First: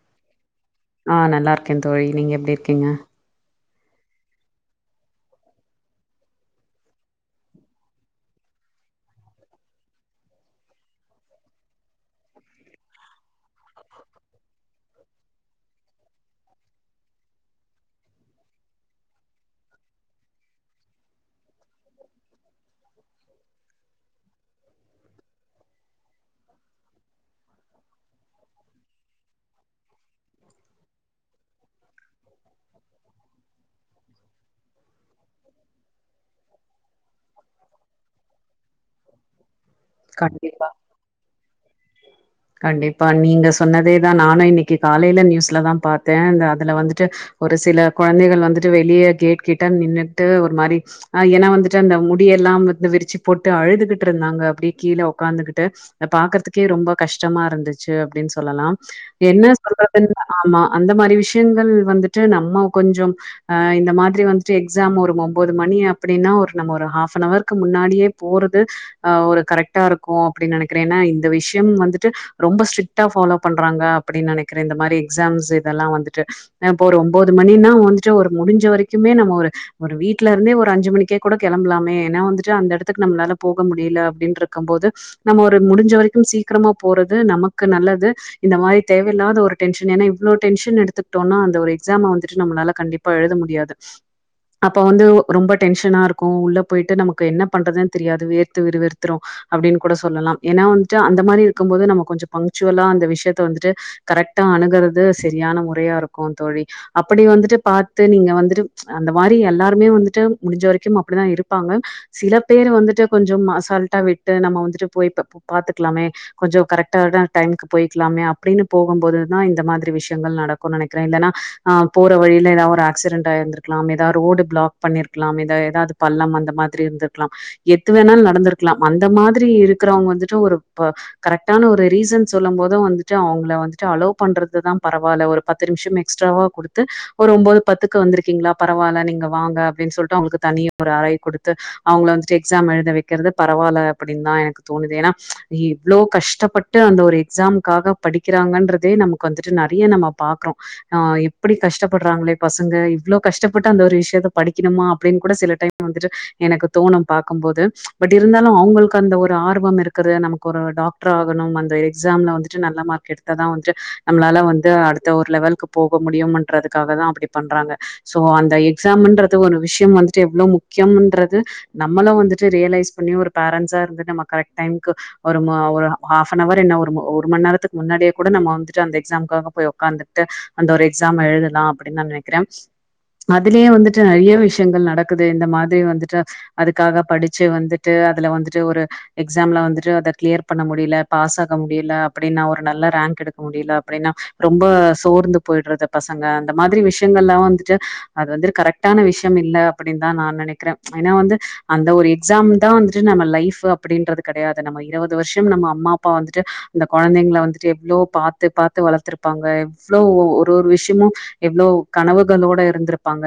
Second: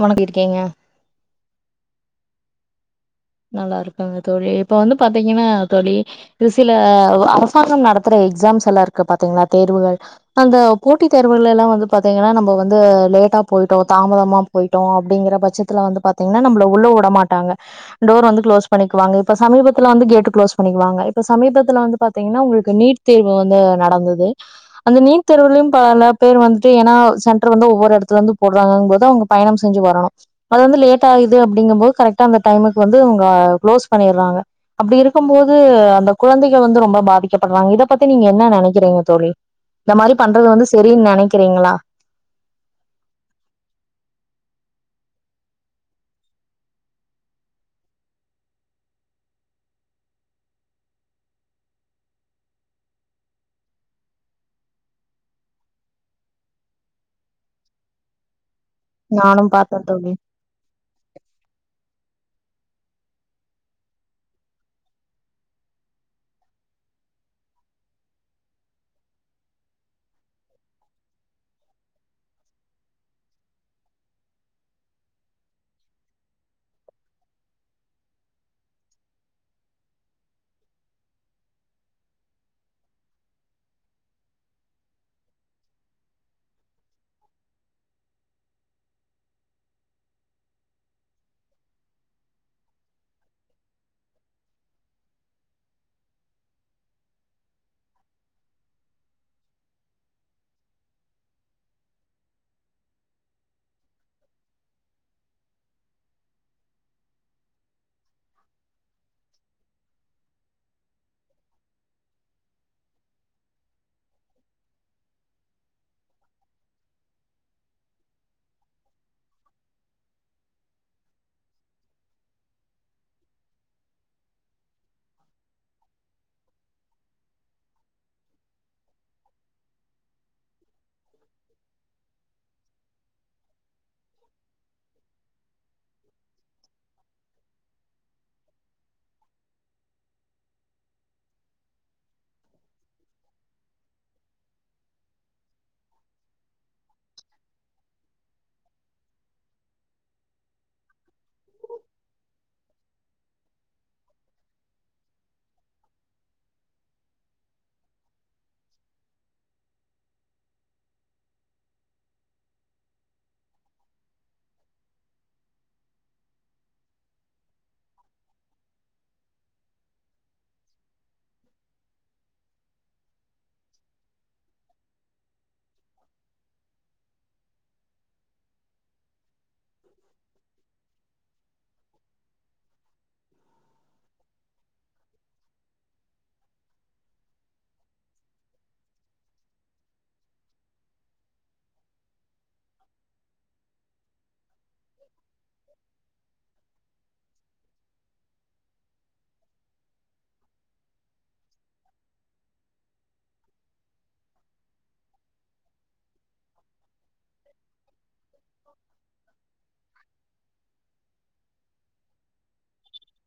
ஓனக்கு இருக்கங்கே ஆ நல்லா இருக்கே தோழி நீங்க எப்டி இருக்கீங்கே நல்லா இருக்காங்க தோழி இப்ப வந்து பாத்தீங்கன்னா தோழி இ சில அரசாங்கம் நடத்துற எக்ஸாம்ஸ் எல்லா இருக்கு பாத்தீங்கன்னா தேர்வுகள் அந்த போட்டி தேர்வுகள் எல்லா வந்து பாத்தீங்கன்னா நம்ப வந்து லேட்டா போயிட்டோ தாமதமா போயிட்டோ அப்டிங்கற பட்சத்துல வந்து பாத்தீங்கன்னா நம்மள உள்ள வுடமாட்டாங்க டோர் வந்து க்ளோஸ் பண்ணிக்குவாங்க இப்போ சமீபத்துல்ல வந்து கேட்டு க்ளோஸ் பண்ணிடுவாங்க இப்போ சமீபத்துலா வந்து பாத்தீங்கன்னா உங்களுக்கு நீட் தேர்வு வந்து நடந்தது அந்த நீட் தேர்வுலயு பல பேர் வந்துட்டு ஏனா சென்டர் வந்து ஒவ்வொரு எடத்துல இருந்து போடுறாங்க போது அவுங்க பயணம் செஞ்சு வரனு அது வந்து லேட் ஆகுது அப்டிங்கும் போது கரெட்டா அந்த டைமுக் வந்து உங்க க்ளோஸ் பண்ணிடறாங்க அப்டி இருக்கும் போது அந்த கொழந்தைகள் வந்து ரொம்ப பாதிக்கப்படறாங்க இத பத்தி நீங்க என்ன நெனைக்கிறீங்க தோழி இந்த மாரி பண்றது வந்து கண்டிப்பா சரின்னு நெனைக்கிறீங்களா கண்டிப்பா நீங்க சொன்னதேதா நானு இன்னிக் னிக்கு காலையில நியூஸ்லதா பாத்த அந்த அதுல வந்துட்டு ஒரு சில கொழந்தைகள் வந்துட்டு வெளிய கேட் கிட்ட நின்ட்டு ஒரு மாரி ஆ ஏன்னா வந்துட்டு அந்த முடிய எல்லாம் வந்து விருச்சு போட்டு அழுதுகிட்டு இருந்தாங்க அப்டி கீழ உக்காந்துகிட்டு பாக்குறதுக்கே ரொம்ப கஷ்டமா இருந்துச்சு அப்டின் சொல்லலாம் நானும் என்ன பாத்தே சொல்றதுன் தோழி ஆமா அந்த மாரி விஷ்யங்கள் வந்துட் ட்டு நம்ம கொஞ்சோம் அ இந்த மாதிரி வந்துட்டு எக்ஸாம் ஒரு ஒம்போது மணி அப்டின்னா ஒரு ஹாஃப்னவர்க்கு முன்னாடியே போறது ஒரு கரெக்ட் ட்டா இருக்கு அப்டின் நெனைக்கிற ஏன்னா இந்த விஷ்யம் வந்துட்டு ரொம்ப ஸ்ட்ரிக்டா ஃபாலோ பண்றாங்க அப்டின் நெனைக்கிற இந்த மாரி எக்ஸாம்ஸ் இதெல்லா வந்துட்டு இப்ப ஒரு ஒம்போது மணினா வந்துட்டு ஒரு முடுஞ்ச வரைக்குமே நம்ம ஒரு வீட்ல இருந்தே ஒரு அஞ்சு மணிக்கே கூட கெளம்புலாமே ஏன்னா வந்துட்டு அந்த எடத்துக்கு நம்மளால போக முடியில அப்டின்ற க்கம் போது நம்ம ஒரு முடுஞ்ச வரைக்கு சீக்கிரமா போறது நமக்கு நல்லது இந்த மாரி தேவையில்லாத ஒரு டென்ஷன் ஏன்னா இவ்ளோ டென்ஷன் எடுத்துக்கிட்டோன்னா அந்த ஒரு எக்ஸாம் வந்துட்டு நம்மளால கண்டிப்பா எழுத முடியாது அப்ப வந்து ரொம்ப டென்ஷனா இருக்கு உள்ள போயிட்டு நமக்கு என்ன பண்றதுன் தெரியாது வேர்த்து விருவிருத்துரு அப்டின் கூட சொல்லலாம் ஏன்னா வந்துட்டு அந்த மாரி இருக்கும் போது நம்ம கொஞ்சோ பங்க்சுவலா அந்த விஷ்யத்த வந்துட்டு கரெக்டா அணுகுறது சரியான முறையா இருக்கு தோழி அப்புடி வந்துட்டு பாத்து நீங்க வந்துட்டு அந்த மாரி எல்லாருமே வந்துட்டு முடுஞ்ச வரைக்கும் அப்படிதா இருப்பாங்க சில பேரு வந்துட்டு கொஞ்சோம் அசால்ட்டா விட் ட்டு நம்ம வந்துட்டு போய் பாத்துக்கலாமே கொஞ்சோ கரெக்ட்டான டைமுக்கு போயிக்கலாமே அப்டின்னு போகும் போதுதா இந்த மாதிரி விஷ்யங்கள் நடக்குன் நெனைக்கிற இல்லன்னா அ போற வழில எதாவது ஒரு ஏக்சிரென்ட் ஆயிருந்துருக்கலாம் எதா ரோடு பிளாக் பண்ணிருக்கலமே இத எதாவது பள்ளம் அந்த மாதிரி இருந்துருக்கலா எது வேணாலு நடந்துருக்கலா அந்த மாதிரி இருக்குறவங்க வந்துட்டு ஒரு கரெக்டான ஒரு ரீசன் சொல்லும் போது வந்துட்டு அவங்கள வந்துட்டு அலோ பண்றது தா பரவால்ல ஒரு பத்து நிம்ஷம் எக்ஸ்ட்ராவா குடுத்து ஒரு ஒம்போது பத்துக்கு வந்துருக்கீங்களா பரவால்ல நீங்க வாங்க அப்டின் சொல்லிட்டு அவங்களுக்கு தனியா ஒரு அறைய குடுத்து அவங்கள வந்துட்டு எக்ஸாம் எழுத வெக்குறது பரவால்ல அப்புடின்தா எனக்கு தோணுது ஏன்னா இவ்ளோ கஷ்டப்பட்டு அந்த ஒரு எக்ஸாம்காக படிக்கிறாங்கன்றதே நமக்கு வந்துட்டு நறையா நம்ம பாக்குறோ ஆ எப்டி கஷ்டப்படுறாங்களே பசங்க இவ்ளோ கஷ்டப்பட்டு அந்த ஒரு விஷ்யத்த படிக்கணுமா அப்டின் கூட சில டைம் வந்துட்டு எனக்கு தோணும் பக்கும்போது பட் இருந்தாலு அவங்களுக்கு அந்த ஒரு ஆர்வம் இருக்குது நமக்கு ஒரு டாக்டர் ஆகணும் அந்த எக்ஸாம்ல வந்துட்டு நல்ல மார்க் எடுத்த தா வந்துட்டு நம்மளால வந்து அடுத்த ஒரு லெவலுக்கு போக முடியும்ன்றதுக்காக தா அப்புடி பண்றாங்க சோ அந்த எக்ஸாம்ன்றது ஒரு விஷ்யம் வந்துட்டு எவ்ளோ முக்கியம்ன்றது நம்மளு வந்துட்டு ரியலைஸ் பண்ணி ஒரு பேரன்ஸ்சா இருந்து நம்ம கரெக்ட் டைம்க்கு வருமா ஒரு ஆஃப்னவர் என்ன ஒரு மண் நேரத்துக்கு முன்னாடியே கூட நம்ம வந்துட்டு அந்த எக்ஸ்சாம்முக்கு போய் உக்காந்துட்டு அந்த எக்ஸாம்ம எழுதலா அப்டின் நா நெனைக்கிற அதுலயே வந்து நெறைய விஷ்யங்கள் நடக்குது இந்த மாதிரி வந்துட்டு அதுக்காக படுச்சு வந்து ட்டு அதுல வந்துட்டு ஒரு எக்ஸாம்ல வந்துட்டு அத கிளியர் பண்ண முடியில பாஸ் ஆக முடியில அப்டின்னா ஒரு நல்ல ரேங்க் எடுக்க முடியில அப்டின்னா ரொம்ப சோந்து போயிடுறது பசங்க அந்த மாதிரி விஷ்யங்கள் எல்லா வந்துட்டு அது வந்து கரெக்டான விஷ்யம் இல்ல அப்டின்தா நா நெனைக்கிற ஏன்னா வந்து அந்த ஒரு எக்ஸாம் ட்டா வந்துட்டு நம்ம லைஃப்பு அப்டின்றது கெடையாது நம்ம இருவது வருஷம் நம்ம அம்மா அப்பா வந்துட்டு அந்த கொழந்தைங்கள வந்துட்டு எவ்ளோ பாத்த பாத்து வளத்துருப்பாங்க எவ்ளோ ஒரு ஒரு விஷ்யமு எவ்ளோ கனவு களோட இருந்துருப்பாங்க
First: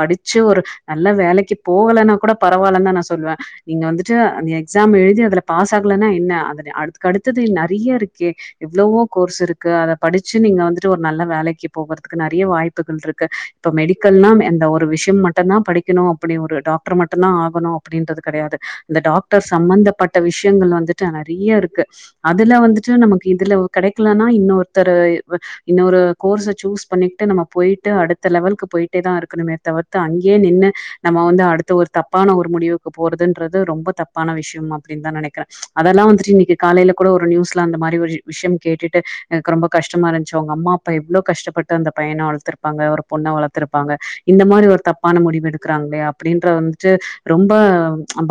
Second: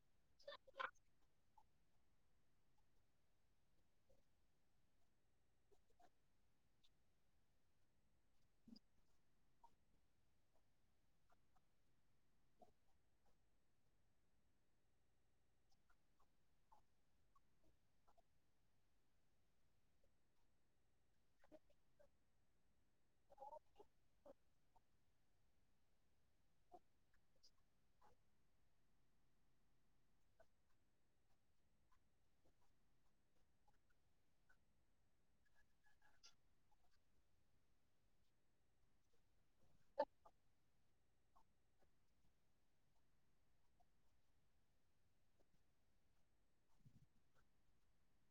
படிச்சு ஒரு நல்ல வேலைக்கு போகலைன்னா கூட பரவால்லன்தா நா சொல்லுவ நீங்க வந்துட்டு அந்த எக்ஸாம் எழுதி அதுல பாஸ் ஆகலைன்னா என்ன அது அக்கு அடுத்தது நறைய இருக்கே எவ்ளவோ கோர்ஸ் இருக்கு அத படுச்சு நீங்க வந்துட்டு ஒரு நல்ல வேலைக்கு போகுறதுக்கு நறைய வாய்ப்புகள் இருக்கு இப்போ மெடிக்கல்லாம் எந்த ஒரு விஷ்யம் மட்டுந்தா படிக்கணு அப்புடி ஒரு டாக்டர் மட்டுந்தா ஆகணு அப்டின்றது கெடையாது இந்த டாக்டர்ஸ் சம்பந்தப்பட்ட விஷ்யங்கள் வந்து ட்டு நறைய இருக்கு அதுல வந்துட்டு நமக்கு இதுல கெடைக்கலன்னா இன்னொருத்தரு இன்னொரு கோர்ச சூஸ் பண்ணிட்டு நம்ம போயிட்டு அடுத் த்து லெவலுக்கு போயிட்டேதா இருக்கணுமே தவுர்த்து அங்கயே நின்னு நம்ம வந்து அடுத்த ஒரு தப்பான ஒரு முடிவுக்கு போறதுன்றது து ரொம்ப தப்பான விஷ்யம் அப்டின்தா நெனைக்கிற அதெல்லா வந்துட்டு இன்னிக்கு காலையில கூட ஒரு நியூஸ்ல அந்த மாரி ஒரு விஷ்யம் கேட்டுட்டு எனக்கு ரொம்ப கஷ்டமா இருந்துச்சு அவங்க அம்மா அப்பா எவ்ளோ கஷ்டப்பட்டு அந்த பையன வளத்துருப்பாங்க ஒரு பொண்ண வளத்துருப்பாங்க இந்த மாரி ஒரு தப்பான முடிவு எடுக்கறாங்களே அப்டின்ற வந்துட்டு ரொம்ப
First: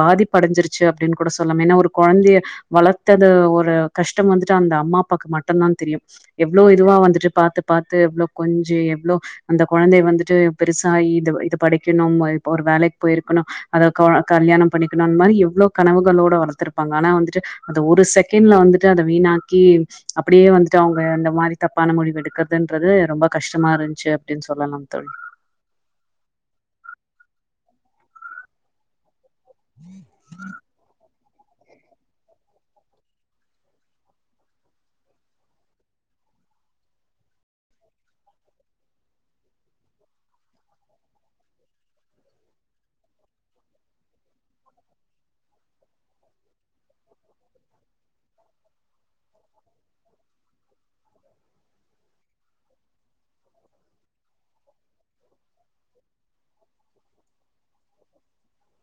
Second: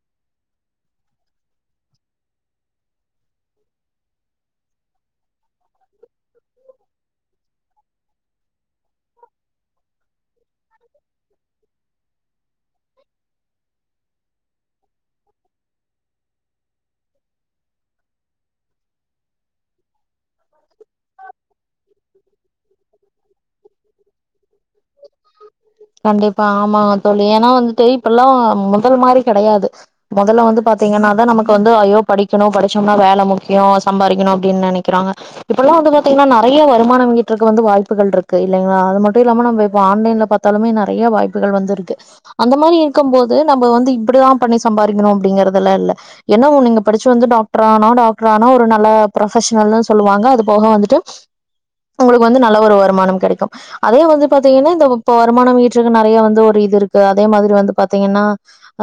பாதிப்படஞ்சுருச்சு அப்டின் கூட சொல்லாம் ஏன்னா ஒரு கொழந்தைய வளத்தது ஒரு கஷ்டம் வந்துட்டு அந்த அம்மா அப்பாக்கு மட்டுந்தா தெரியும் எவ்ளோ இதுவா வந்துட்டு பாத்து பாத்து எவ்ளோ கொஞ் சி எவ்ளோ அந்த கொழந்தை வந்துட்டு பெருசா இது இது படிக்கணும் ஒரு வேலைக் போயிருக்கணு அத கொழ கல்யாணம் பண்ணிக்கணு அந்த மாரி எவ்ளோ கனவுகளோட வளத்துருப்பாங்க ஆனா வந்துட்டு அத ஒரு செகண்ட்ல வந்துட்டு அத வீணாக்கி அப்புடியே வந்துட்டு அவங்க அந்த மாரி தப் தப்பான முடிவு எடுக்குறதுன்றது ரொம்ப கஷ்டமா இருந்துச்சு அப்டின் சொல்லலாம் தோழி கண்டிப்பா ஆமா தோழி எனா வந்துட்டு இப்பல்லா மொதல் மாரி கெடையாது முதல்ல வந்து பாத்தீங்கன்னாதா நமக் கு வந்து ஐய்யோ படிக்கணு படிச்சோம்னா வேல முக்யோ சம்பாரிக்கணும் அப்டின் நனைக்கிறாங்க இப்பெல்லா வந்து பாத்தீங்கன்னா நறைய வருமான மீட்றதுக்கு வந்து வாய்ப்புகள் இருக்கு இல்லைங்ளா அது மட்டும் இல்லாம நம்ம இப்போ ஆன்லைன்ல பாத் தலுமே நறைய வாய்ப்புகள் வந்து இருக்கு அந்த மாரி இருக்கும் போது நம்ம வந்து இப்டிதா பண்ணி சம்பாரிக்கணும் அப்டிங்கறது எல்லா இல்ல என்னா ஒன்னு நீங்க படிச்சு வந்து டாக்டர் ஆனா டாக்டர் ஆனா ஒரு நல்ல ப்ரொபஷனல்னு சொல்லுவாங்க அது போக வந்துட்டு உங்ளுக்கு வந்து நல்ல ஒரு வருமானம் கெடைக்கும் அதே வந்து பாத்தீங்கன்னா இந்த இப்போ வருமானம் ஈட்டுருக்கு நறைய வந்து ஒரு இது இருக்கு அதே மாதிரி வந்து பாத்தீங்கன்னா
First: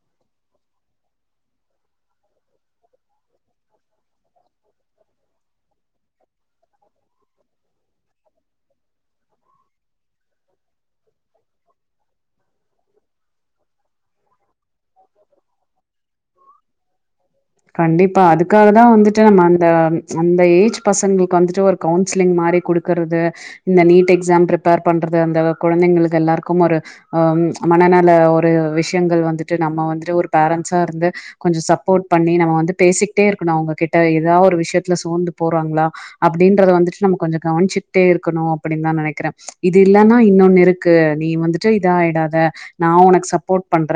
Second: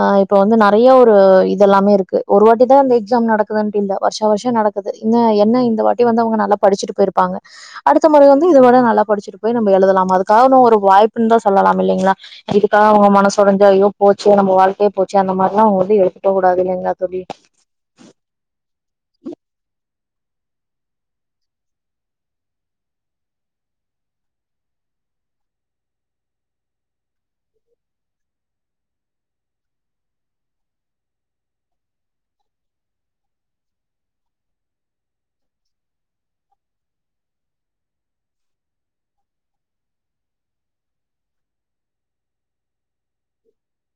ஆ இப்ப வந்து நறையா ஒரு இது எல்லாமே இருக்கு ஒரு வாட்டி தா இநத் எக்ஸாம் நடக் குட்டு இல்ல வருஷ வருஷம் நடக்குது இன்ன என்ன இந்த வாட் டி வந்து அவுங்க நல்லா படிச்சுட்டு போயிருப்பாங்க அடுத்த மொறை வந்து இத விட நல்லா படிச்சுட்டு போய் நம்ம எழுதலாம் அதுக்கனொரு வாய்ப் புன்தா சொல்லலா இல்லிங்ளா இதுக்காக அவுங்க மனசோடைஞ்சி ஐய்யோ போச்சு நம்ம வாழ்க் கே போச்சு அந்த மாரிலா அவுங்க வந்து எடுத்துக்க கூடாது இல்லிங்லா தோழி கண்டிப்பா. அதுக்காக தான் வந்துட்டு நம்ம அந்த அந்த ஏஜ் பசங்களுக் வந்துட்டு ஒரு கவுன்சிலிங் மாரி குடுக்கறது இந்த நீட் எக்ஸாம் ப்ரிப்பர் பண்றது அந்த குழந்தைங்களுக்கு எல்லாருக்கும் ஒரு ஆ மனநல ஒரு விஷ்யங்கள் வந்துட் டு நம்ம வந்துட்டு ஒரு பேரண்ட்ஸா இருந்து கொஞ்சோ சப்போர்ட் பண்ணி நம்ம வந்து பேசிக்கிட்டே இருக்கணு அவுங்ககிட்ட எதா ஒரு விஷ்யத்ல சோந்து போறாங்ளா அப்டின்றத வந்துட்டு நம்ம கொஞ்சோ கவனிச்சுகிட்டே இருக்கணும் அப்டின்னு தா நனைக்கிற இது இல்லன்னா இன்னொன்னு இருக்கு நீ வந்துட்டு இதா ஆயிடாத நா உனக்கு சப்போர்ட் பண்ற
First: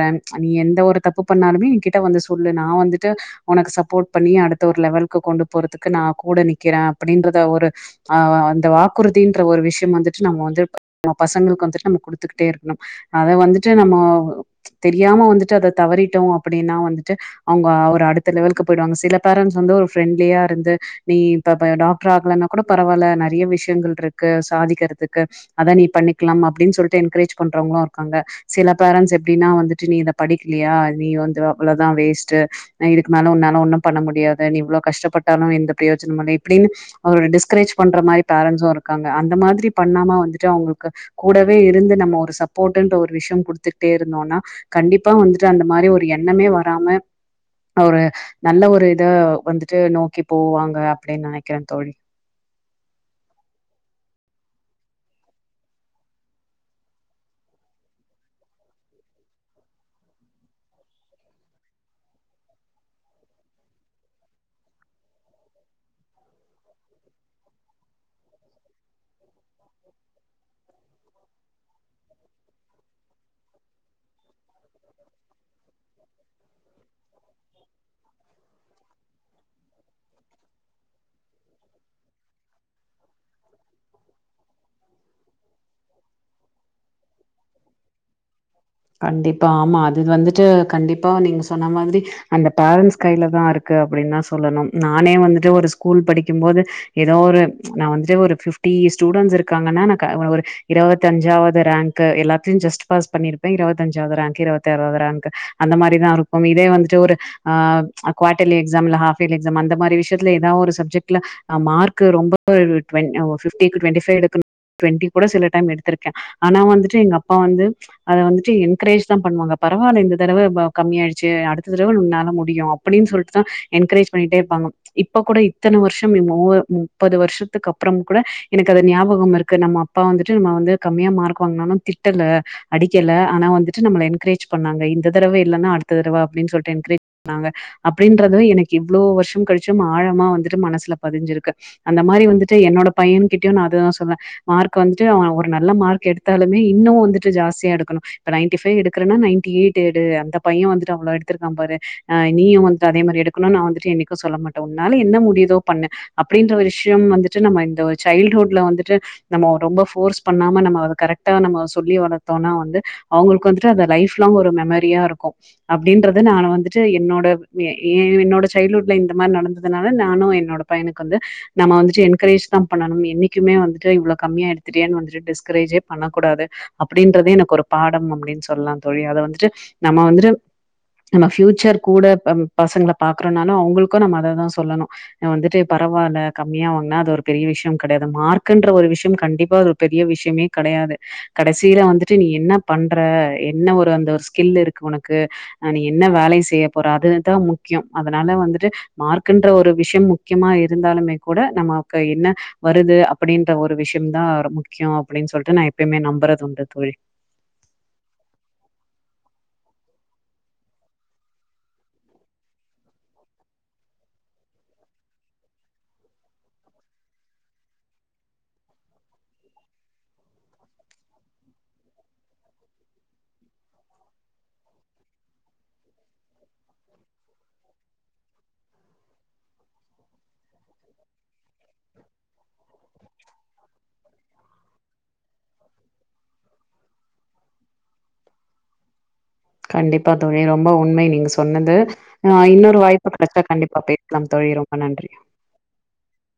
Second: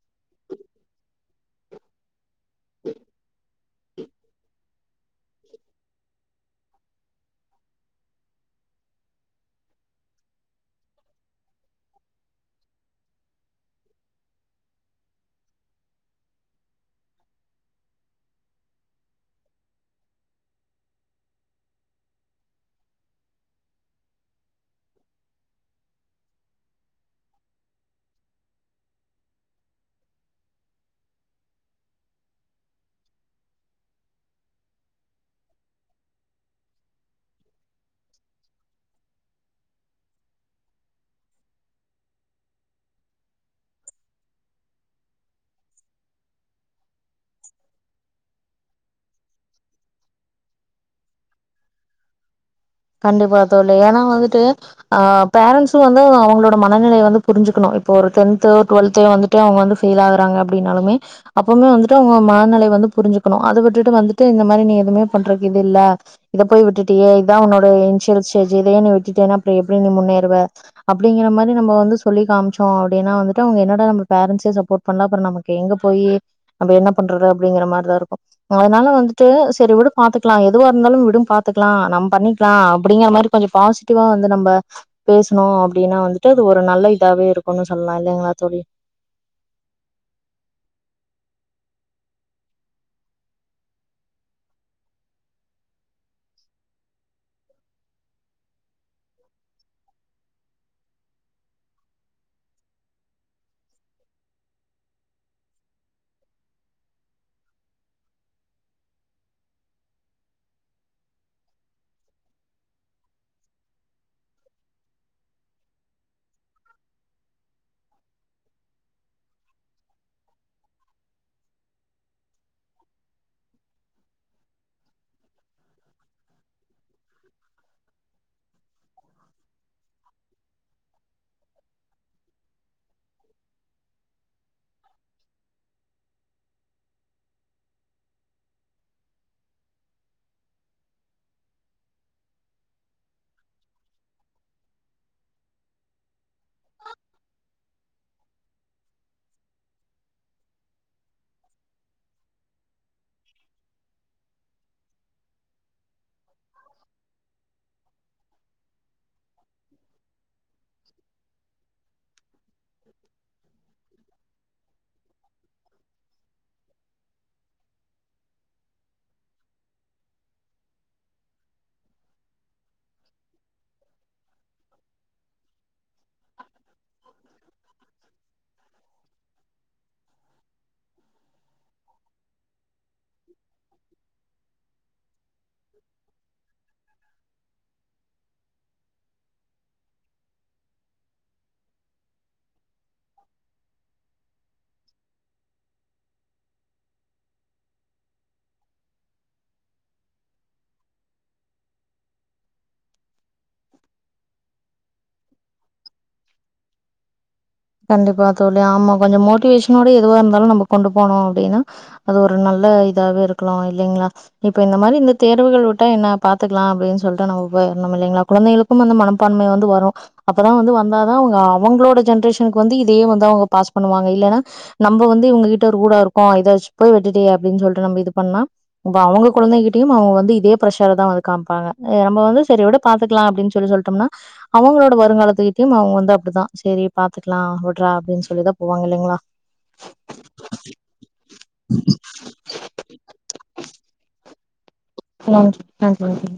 நீ எந்த ஒரு தப்பு பண்ணாலுமே என்கிட்ட வந்து சொல்லு நா வந்துட்டு உனக்கு சப்போர்ட் பண்ணி அடுத்த ஒரு லெவலுக்கு கொண்டு போறதுக்கு நா கூட நிக்கிற அப்டின்றத ஒரு ஆ அந்த வாக்குறுதின்ற ஒரு விஷ்யம் வந்துட்டு நம்ம வந்து நம்ம பசங்களுக்கு வந்துட்டு நம்ம குடுத்துக்கிட்டே இருக்கணும் அத வந்துட்டு நம்மோ தெரியாம வந்துட்டு அத தவறிட்டோ அப்டின்னா வந்துட்டு அவுங்க ஒரு அடுத்த லெவலுக்கு போயி்டுவாங்க சில பேரண்ட்ஸ் வந்து ஒரு ஃப்ரெண்ட்லியா இருந்து நீ இப்ப ப டாக்டர் ஆகலன்னா கூட பரவால நறைய விஷ்யங்கள் டிருக்கு சாதிக்கறதுக்கு அத நீ பண்ணிக்கலாம் அப்டின்னு சொல்லிட்டு என்கரேஜ் பண்றவங்களும் இருக்காங்க சில பேரண்ட்ஸ் எப்டின்னா வந்துட் டு நீ இத படிக்லியா நீ வந்து அவ்ளோ தா வேஸ்ட்டு இதுக்கு மேலே உன்னால ஒன்னும் பண்ண முடியாது நீ இவ்ளோ கஷ்டப்பட்டாலும் எந்த பிரயோஜனமுல்ல இப்டின்னு அவர டிஸ்கரேஜ் பண்ற மாரி பேரண்ட்ஸும் இருக்காங்க அந்த மாதிரி பண்ணாம வந்துட்டு அவுங்ளுக்கு கூடவே இருந்து நம்ம ஒரு சப்போர்ட்ன்ற ஒரு விஷ்யம் குடுத்துட்டே இருந்தோனா கண்டிப்பா வந்துட்டு அந்த மாரி ஒரு எண்ணமே வராம ஒரு நல்ல ஒரு இதா வந்துட்டு நோக்கி போவாங்க அப்டின் நனைக்கிற தோழி கண்டிப்பா தோழி ஏன்னா வந்துட்டு ஆ பேரண்ட்ஸும் வந்து அவுங்களோட மனநிலை வந்து புரிஞ்சுக்குணும் இப்போ ஒரு டென்த்து டுவெல்த்து வந்துட்டு அவுங்க வந்து ஃபெயில் ஆகுறாங்க அப்டின்னாலுமே அப்பமே வந்துட்டு அவுங்க மனநிலை வந்து புரிஞ்சுக்கணும் அது விட்டுட்டு வந்துட்டு இந்த மாரி நீ எதுமே பண்றக்கு இது இல்ல இத போய் விட்டுட்டியே இதா உன்னோட இது இனிஷியல் ஸ்டேஜூ இதுவே நீ விட்டுட்டனா அப்றோ எப்டி நீ முன்னேறுவ அப்டிங்கற மாரி நம்ம வந்து சொல்லி காமிச்சோ அப்டினா வந்துட்டு அவுங்க என்னடா நம்ம பேரண்ட்ஸ்சே சப்போர்ட் பண்ல அப்பற நமக்கெங்க எங்க போயி நம்ம என்ன பண்றது அப்டிங்கிற மாரி தா இருக்கும் அதனால வந்துட்டு செரி வுடு பாத்துக்லா எதுவா இருந்தாலும் விடும் பாத்துக்லா நம் பண்ணி க்கலா அப்டிங்கற மாரி கொஞ்சோ ஃபாசிட்டிவா வந்து நம்ப பேசுனு அப்டின்னா வந்துட்டு இது ஒரு நல்ல இதாவே இருக்குனு சொல்லா இல்லிங்ளா தோழி கண்டிப்பா ஆமா அது வந்துட்டு கண்டிப்பா நீங்க சொன்ன மாதிரி அந்த பேரன்ண்ட்ஸ் கைலதா இருக்கு அப்டின்னா சொல்லணும் நானே வந்துட்டு ஒரு ஸ்கூல் படிக்கும் போது ஏதோ ஒரு நா வந்துட்டு ஒரு ஃப்ட்டி ஸ்டூடெண்ட்ஸ் இருக்காங்கன்னா நா க ஒரு ஒரு இருவத்தஞ்சாவது ரேங்க்கு எல்லாத்தியும் ஜஸ்ட் பாஸ் பண்ணிருக் க இருவத்தஞ்சாவது ரேங்க்கு இருவத்தி ஆறாவது ரேங்க்கு அந்த மாரிதாருக்கும் இதே வந்துட்டு ஒரு ஆ குவாட்டர்லி எக்ஸாம் இல்ல ஹாஃப் இயர்லி எக்ஸாம் அந்த மாரி விஷ்யத்ல எதா ஒரு சப்ஜெக்ட்ல மார்க் ரொம்ப ஒரு டூவென் ஆ ஓ ஃபிஃப்டிக்கு ட்வென்டி ஃபைவ் எடுக்குனு ட்வென்டி கூட சில டைம் எடுத்திருக்க ஆனா வந்துட்டு எங்க அப்பா வந்து அத வந்துட்டு என்கரேஜ் தா பண்ணுவாங்க பரவால இந்த தடவ பா கம்மியயிடுச்சு அடுத்த தடவ லுன்னால முடியு அப்டின்னு சொல்லிட்டுதா என்கரேஜ் பண்ணிட்டே இருப்பாங்க இப்ப கூட இத்தன வருஷோ ம் மூ முப்பது வருஷத்துக்கு அப்றோ கூட எனக்கு அது ஞாபகம் இருக்கு நம்ம அப்பா வந்துட்டு நம்ம வந்து கம்மியா மார்க் வாங்கினாலும் திட்டல அடிக்கல ஆனா வந்துட்டு நம்மள என்கரேஜ் பண்ணாங்க இந்த தடவ இல்லன்னா அடுத்த தடவ அப்டின்னு சொல்ட்டு என்கரேஜ் பண்ணாங்க அப்டின்றத எனக் இவ்ளோ வருஷம் கழிச்சும் ஆழமா வந்துட்டு மனசுல பதிஞ்சிருக்கு அந்த மாரி வந்துட்டு என்னோட பையன்கிட்யு நா அதுதா சொல்வ மார்க் வந்துட்டு அவன் ஒரு நல்ல மார்க் எடுத்தாலுமே இன்னும் வந்துட்டு ஜாஸ் தி எடுக்கனு இப்ப நைட்டி ஃபைவ் எடுக்கறனா நைட்டி எய்ட் எடு அந்தப் பையன் வந்துட்டு அவ்ளோ எடுத்திருக்கான் பாரு அ நீயும் வந்துட்டு அதே மாரி எடுக்கணுனு நா வந்துட்டு என்னைக்கு சொல்ல மாட்ட உன்னால என்ன முடியுதோ பண்ணு அப்டின்ற ஒரு விஷ்யம் வந்துட்டு நம்ம இந்த ஒரு சைல்ட் ஹுட்ல வந்துட்டு நம்ம ரொம்ப ஃபோர்ஸ் பண்ணாம நம்ம கரெக்டா நம்ம சொல்லி வளத் தோனா வந்து அவுங்ளுக்கு வந்துட்டு அந்த லைஃப் லாங் ஒரு மெமரியாருக்கும் அப்டின்றது நானு வந்துட்டு என்னோட எ ஏ என்னோட சைல்டடுஹுட்ல இந்த மாரி நடந்ததுனால நானும் என்னோட பையனுக்கு வந்து நம்ம வந்துட்டு என்கரேஜ் தா பண்ணணும் என்னைக்குமே வந்துட்டு இவ்ளோ கம்மியா எடுத்துட்டியேனு வந்துட்டு டிஸ்கரேஜ்யே பண்ணக்கூடாது அப் அப்டின்றதே எனக்கு ஒரு பாடம் அப்டின்னு சொல்லா தோழி அத வந்துட்டு நம்ம வந்துட்டு நம்ம ஃபியூச் சர் கூட பம் பசங்ள பாக்றனாலும் அவுங்ளுக்கும் நம்ம அததா சொல்லணு வந்துட்டு பரவால கம்மியா வாங்னா அது ஒரு பெரிய விஷ்யம் கெடையாது மார்க் குன்ற ஒரு விஷ்யம் கண்டிப்பா அது ஒரு பெரிய விஷ்யமே கெடையாது கடைசி ல வந்துட்டு நீ என்ன பண்ற என்ன ஒரு அந்த ஒரு ஸ்கில்லிருக்கு உனக்கு நீ என்ன வேலயு செய்ய போறாது அதா முக்யோ அதனால வந்துட்டு மார்க்குன்ற ஒரு விஷ்யம் முக்கியமா இருந்தாலுமே கூட நமாக்கு என்ன வருது அப்டின்ற ஒரு விஷ்யம் தா ரெம் முக்கியோ அப்டின்னு சொல்லிட்டு நா எப்யுமே நம்றது உண் [unintelligible] கண்டிப்பா தோழி ஆமா கொஞ்சோ மோட்டிவேஷனோட எதுவா இருந்தாலும் நம்போ கொண்டு போனு அப்டினா அது ஒரு நல்ல இதாவே இருக்கலா இல்லீங்ளா இப்ப இந்த மாரி இந்த தேர்வுகள் வுட்டா என்ன பாத்துக்கலா அப்டின்னு சொல்ட்டு நம்ம போயிர்னு இல்லீங்ளா குழந்தைகளுக்கும் அந்த மனப்பான்மை வந்து வரும் அப்பதா வந்து வந்தாதா அவுங்க அவுங்களோட ஜென்ரேஷ் எனக்கு வந்து இதே மாரி தா வரு பாஸ் பண்ணுவாங்க இல்லனா நம்போ வந்து இவங்ககிட்ட ரூடாருக்கோ இதஸ் போய் விட்டுடியே அப்டின் சொல்ட்டு நம்ம இது பண்ண வா அவுங்க குழ்ந்தைககிட்டயும் அவுங்க வந்து இதே பிரஷர்ரதா வந்து காம்பாங்க ஏ ரம்போ வந்து செரி வுடு பாத்துக்ல அப்டின் சொல்லி சொல்டோனா அவுங்களோட வருங்காலத்துகிட்யு அவுங்க வந்து அப்டி தா செரிப் பாத்துக்கலா வுட்றா அப்டின் சொல்லிதா போவாங்க இல்லிங்ளா கண்டிப்பா தோழி ரொம்ப உண்மை நீங்க சொன்னது ஆ இன்னொரு வாய்ப்பு கெடச்சா கண்டிப்பா பேசலாம் தோழி ரொம்ப நன்றி ம் நன்றி நன்றி